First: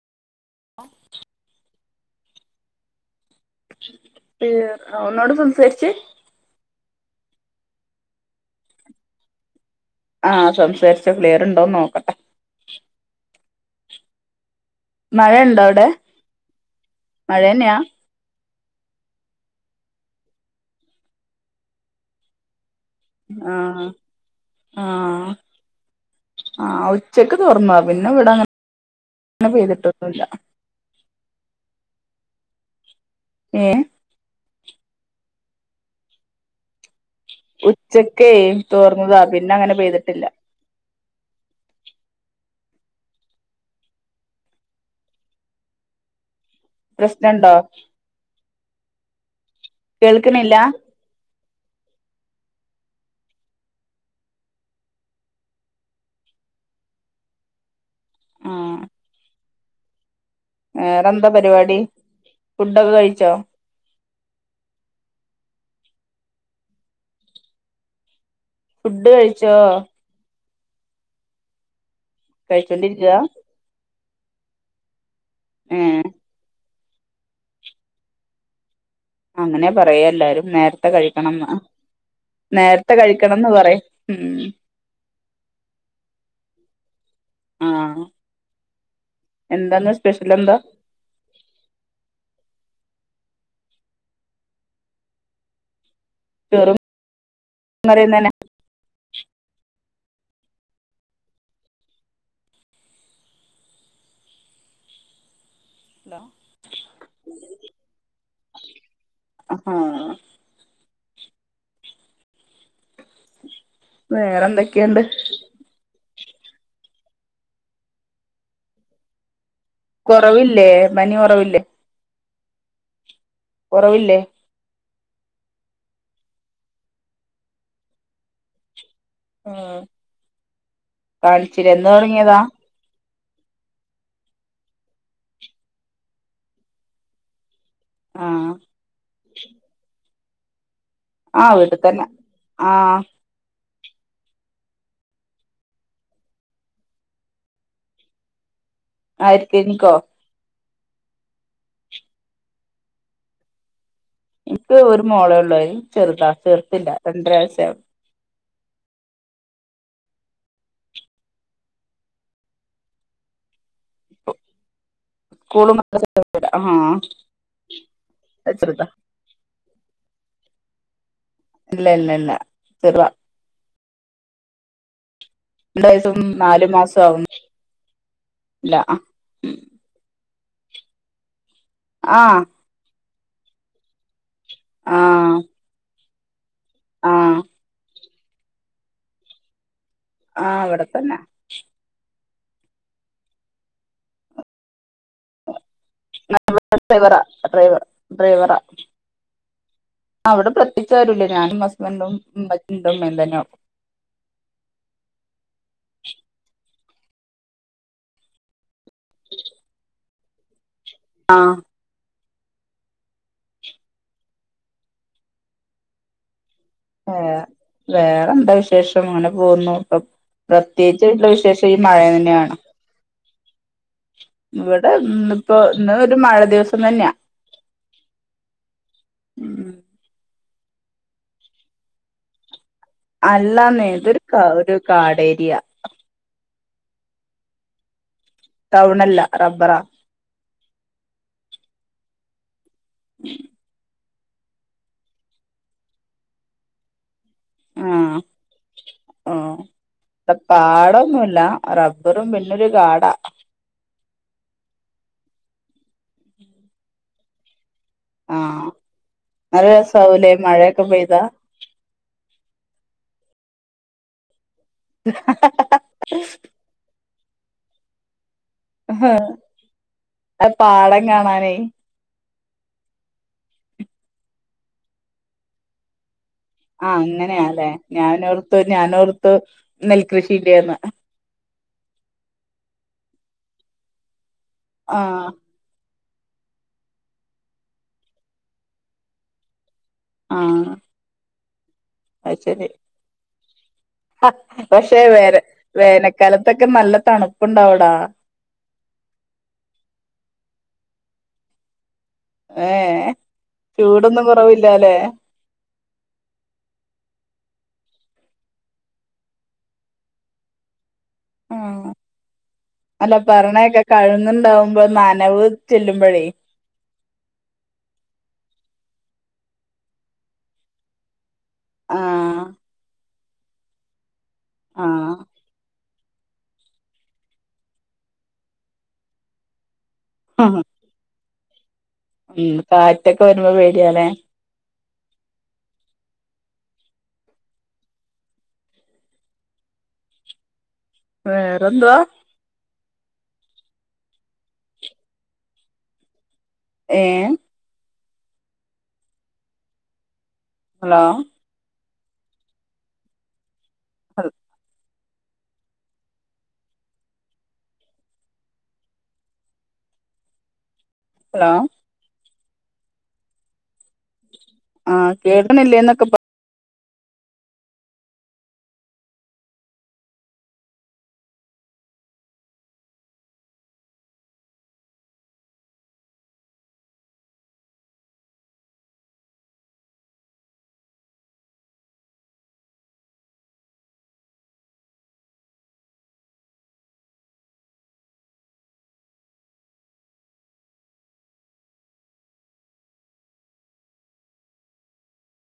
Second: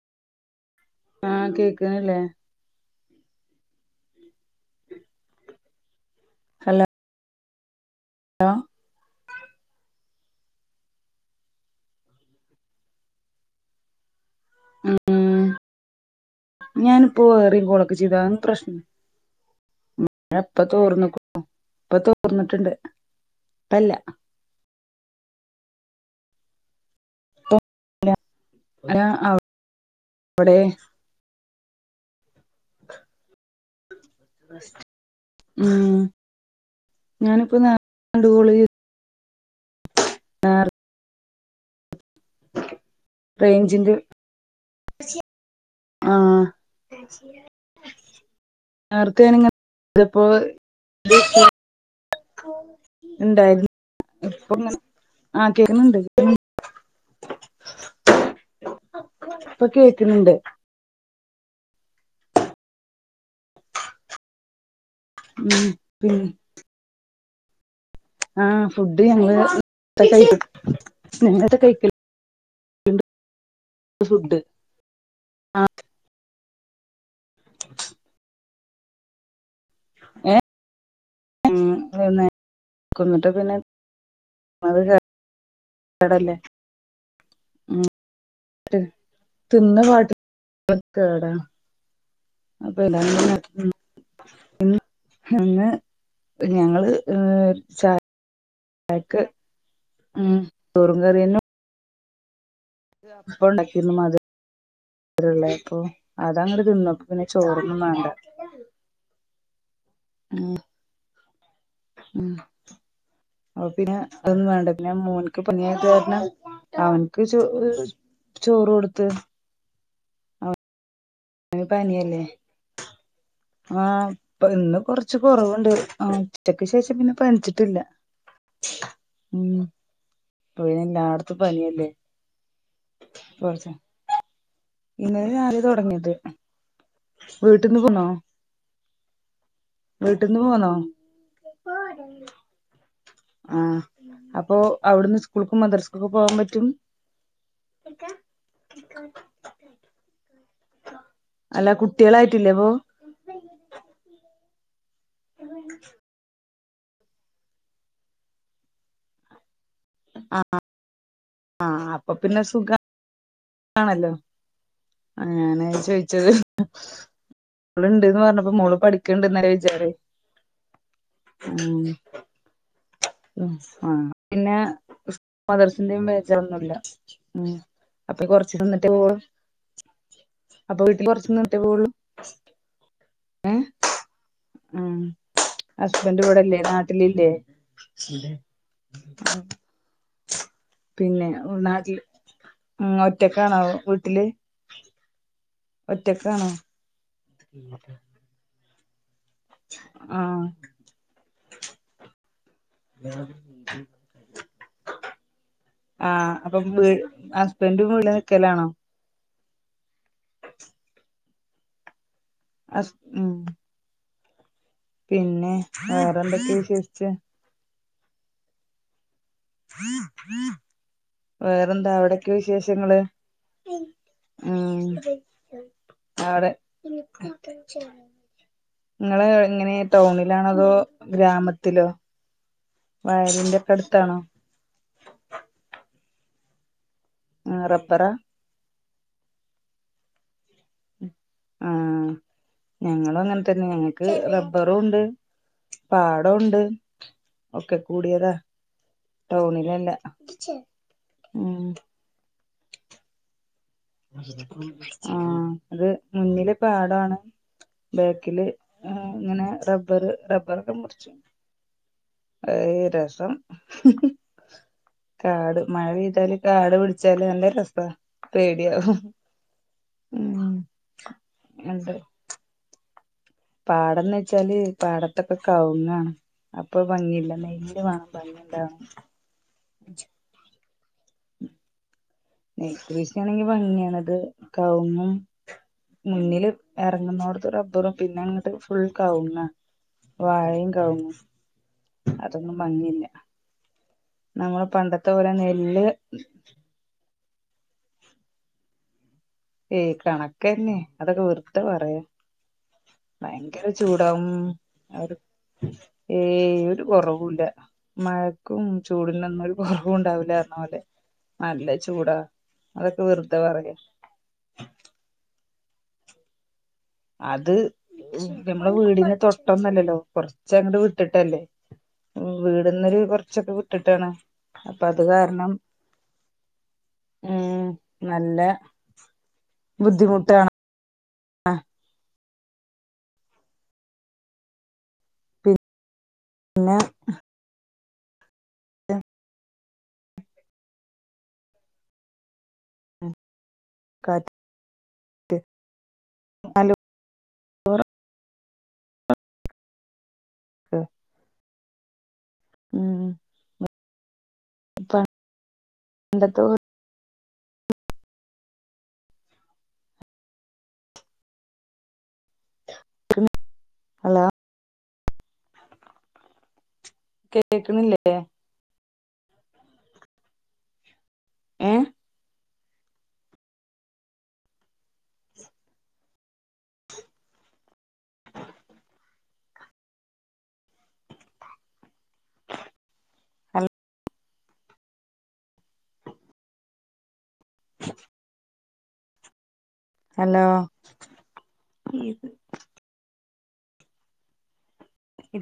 ആഹ് കേക്കണില്ലേ? ഒളോട് സംസാരിച്ചേ? ഹല്ല. ആ. ആഹ് സംസാരിച്ച ക്ലിയർണ്ടോന്ന് നോക്കട്ടെ. ഉം മഴയുണ്ടോ അവിടെ ഞാനിപ്പോ വേറെ മഴന്നെയാ കോളൊക്കെ ചെയ്താ പ്രശ് മ ഇപ്പ തോർന്ന്ക്കുന്നു ഇപ്പോ തോർന്നിട്ടുണ്ട്. ആഹ് ഇപ്പല്ല ആഹ് ആഹ് ഒ ചെക്ക് തോറന്ന പിന്നെ അല്ല ഇവിടങ്ങനെ പെയ്തിട്ടൊന്നില്ല [inaudible] അവിടെ ഏഹ് ഉം ഞാനിപ്പോ നേ രണ്ട് ഉച്ചക്കേ കോള് ചെയ്തു തോർന്നതാ പിന്നെ അങ്ങനെ പെയ്തിട്ടില്ല. റേഞ്ചിന്റെ ആഹ് പ്രശ്നം ഉണ്ടോ? നേർത്തയാനങ്ങ ച്ചപ്പോ [unintelligible] ഉണ്ടായിരുന്നു ഇപ്പൊ ഇങ്ങനെ ആഹ് കേക്കുന്നുണ്ട് [unintelligible] ആഹ് ഇപ്പൊ കേക്കണുണ്ട് പരിപാടി ഫുഡൊക്കെ കഴിച്ചോ ഉം പി ആഹ ഫുഡ് ഞങ്ങള് [unintelligible] നേ നേരത്തെ കഴിക്ക. കഴിച്ചോണ്ടിരിക്യാ ഫുഡ് ഏഹ് അങ്ങനെ പറയാ എല്ലാരും നേരത്തെ കഴിക്കണന്ന് നേരത്തെ എന്നിട്ട് കഴിക്കണന്ന് പിന്നെ പറയും കടല്ലേ ആഹ് തിന്ന എന്താന്ന് പാട്ടിന് സ്പെഷ്യൽ എന്താ അന്ന് [unintelligible] ചോറും ഞങ്ങള് ന്നറിയുന്നന്നെ അക്ക് [unintelligible] ചോറും കറിയന്നും അപ്പോ ഉണ്ടാക്കിരുന്നു മതി അള്ള ഇപ്പൊ ഹലോ അത അങ്ങടെ തിന്നപ്പോ പിന്നെ ചോറൊന്നും വേണ്ട. ഹ ആഹ് ഉ പിന്നെ വേറെ അതൊന്നും വേണ്ട പിന്നെ എന്തൊക്കെയുണ്ട് മോന്ക് പനിയായത് കാരണം. [unintelligible] അവനക്ക് ചോറ് ചോറ് കൊടുത്ത്. കുറവില്ലേ പനി കുറവില്ലേ? ആഹ ഇപ്പൊ ഇന്ന് കൊർ കൊറച്ച് കൊറവുണ്ട് ആ ഉച്ചക്ക് ശേഷം പിന്നെ പനിച്ചിട്ടില്ല. ആ ഉം ഇപ്പൊ പിന്നെ എല്ലാടത്തും കാണിച്ചില്ലേ? പനിയല്ലേ എന്ന് തുടങ്ങിയതാ? [inaudible] ഇന്നലെ രാവിലെ തുടങ്ങിയത്. ആഹ വീട്ടിന്ന് പോന്നോ? ആഹ് വീട്ട്തന്നെ ആഹ ആഹ അപ്പൊ അവിട്ന്ന് സ്കൂൾക്കും മദ്രസ്ക്കും പോകാൻ പറ്റും. ആയിരിക്ക്എനിക്കോ? അല്ല കുട്ടികളായിട്ടില്ലേപ്പൊ? ഇപ്പ ഒരു മോളോള്ളൂ അഹ് ചെറുതാ ചെർത്തില്ല രണ്ടര വയസ്സായി. ആ ആഹ ആ അപ്പൊ പിന്നെ സുഖം ആണല്ലോ? ആ ഞാന് സ്കൂളും മദ്രസയും ചോയിച്ച് ഒന്നുമില്ല ആഹ് മോളിണ്ട്ന്ന് അത് പറഞ്ഞപ്പ മോള് ചെറുതാ പഠിക്കണ്ട്ന്ന് വിചാര് ഇല്ല ഇല്ല ഇല്ല തീർവാ ഉംആ പിന്നെ സ് രണ്ട് മദർസിന്റെയും വയസ്സും നാലു വേജൊന്നുമല്ല മാസവും ആവുന്നു ഉം അപ്പൊ കൊറച്ച് ഇല്ല നിന്നിട്ട് പോവോള്ളൂ. അപ്പൊ വീട്ടിൽ കൊറച്ചന്ന്ട്ടേ പോവുള്ളൂ ആഹ് ഉം ഉം ആഹ് ഹസ്ബന്റ് ഇവിടെല്ലേ നാട്ടിലില്ലേ? ആഹ് ആഹ് ഇവിടെ തന്നെ പിന്നെപിന്നെ നാട്ടില് ഉംഒറ്റക്കാണാവോ വീട്ടില് ഒറ്റക്കാണോ ഡ്രൈവ ഡ്രൈവർ ഡ്രൈവറ ആഹ് അവിടെ പ്രത്യകിച്ചാരുല്ല ഞാനും ഹസ്ബന്റും ന്റമ്മ ന്റുമ്മയുംതന്നെയുള്ളൂ. ആഹ അപ്പൊ, ഹസ്ബൻന്റും ഇവിടെക്കലാണോ? ആഹ അസ് ഉം പിന്നെ, വേറെന്തക്കെ വിശേഷിച്ച് ഏഹ് വേറെന്താ വിശേഷം അങ്ങനെ പോന്നു അപ്പൊ പ്രത്യേകിച്ച്ള്ള വിശേഷം ഈ വേറെന്താ മഴ അവിടൊക്കെ തന്നെയാണ്. വിശേഷങ്ങള് ഉം ഇവിടെ ഇന്നിപ്പോ ഇന്ന് ഒരു മഴ അവിടെ, ദിവസം തന്നെയാ നിങ്ങളെ ഉം എങ്ങനെ ടൗണിലാണതോ ഗ്രാമത്തിലോ വയലിന്റെ ഒക്കെ അല്ലാന്നേ അടുത്താണോ ഇതൊരു ഒരു കാടേരിയ, ആറപ്പറ ടൗണല്ല റബ്ബറാ ആ ഞങ്ങളും അങ്ങനെ തന്നെയാണ്. ക്ക് റബ്ബറുംണ്ട് പാടോ ഉംണ്ട്. ഒക്കെ ആഹ് കൂടിയതാ ആഹ് ടൗണിലെല്ല ഇവടെ ഉം, ന്നൊരു കാട ആഹ അത് മുന്നിലെ പാടാണ്. ബേക്കില് ആഹ് ങേ ഇങ്ങനെ നല്ല റബ്ബറ് രസാവൂലേ റബ്ബറൊക്കെ മഴയൊക്കെ മുറച്ചു. പെയ്താ ഏയ് രസം. കാട് മഴ പെയ്താല് കാട് വെള ല്ല രസ പേ ഹ ആ പാടം കാണാനേ ഉണ്ട് പാടംന്ന് വെച്ചാല് പാടത്തൊക്കെ കവ്ങ്ങാണ്. ആ അങ്ങനെയല്ലെ ഞാനോർത്ത് ഭംഗിണ്ടാവാൻ ഞാനോർത്ത് നെൽകൃഷിയില്ലേന്ന് നെല് കൃഷിയാണെങ്കി ഭംഗിയണത് കവുങ്ങും ആഹ് മുന്നില് ഇറങ്ങുന്നോടത്ത് റബ്ബറും പിന്നെ അങ്ങട്ട് ഫുൾ കവുങ്ങ ആഹ് വാഴയും കവുങ്ങും അത് അതൊന്നും ശരി മങ്ങില്ല പക്ഷെ വേറെ നെല്ല് വേനൽക്കാലത്തൊക്കെ നല്ല തണു പ്പണ്ടാവടാ ഏയ് കണക്കന്നെ അതൊക്കെ വെറുതെ പറയാ. ഏഹ ഭയങ്കര ചൂടാവും ഉം അവർ ഏ ഒരു കുറവൂല്ല മഴക്കും ചൂടിനും ഒന്നും ഒരു കുറവും ഉണ്ടാവൂല്ലന്ന് പറഞ്ഞപോലെ ആ അതൊക്കെ അല്ല വെറുതെ പറയാ പറണയൊക്കെ കഴുങ്ങുണ്ടാവുമ്പോ നന അ ചെല്ലുമ്പഴേ അത് നമ്മടെ വീടിന് തൊട്ടൊന്നല്ലല്ലോ കൊറച്ച അങ്ങട്ട് വിട്ടിട്ടല്ലേ ആഹ് വീടന്നൊരു കൊറച്ചൊക്കെ വിട്ടിട്ടാണ് അപ്പൊ അത് ആഹ് കാരണം ഉം നല്ല ബുദ്ധിമുട്ടാണ് ആഹ് ഉം കാറ്റൊക്കെ വരുമ്പോ പേടിയാലേ അല്ല ആ വേറെന്തുവാ ക ത്തി ഏഹ് ഹലോ ഉം അർ പ ണ്ടത്തെ ഹലോ പി ആഹ കേൾക്ക്ണില്ലേ എന്നൊക്കെ കേക്കണില്ലേ ഏ [unintelligible] ഹലോ ഹലോ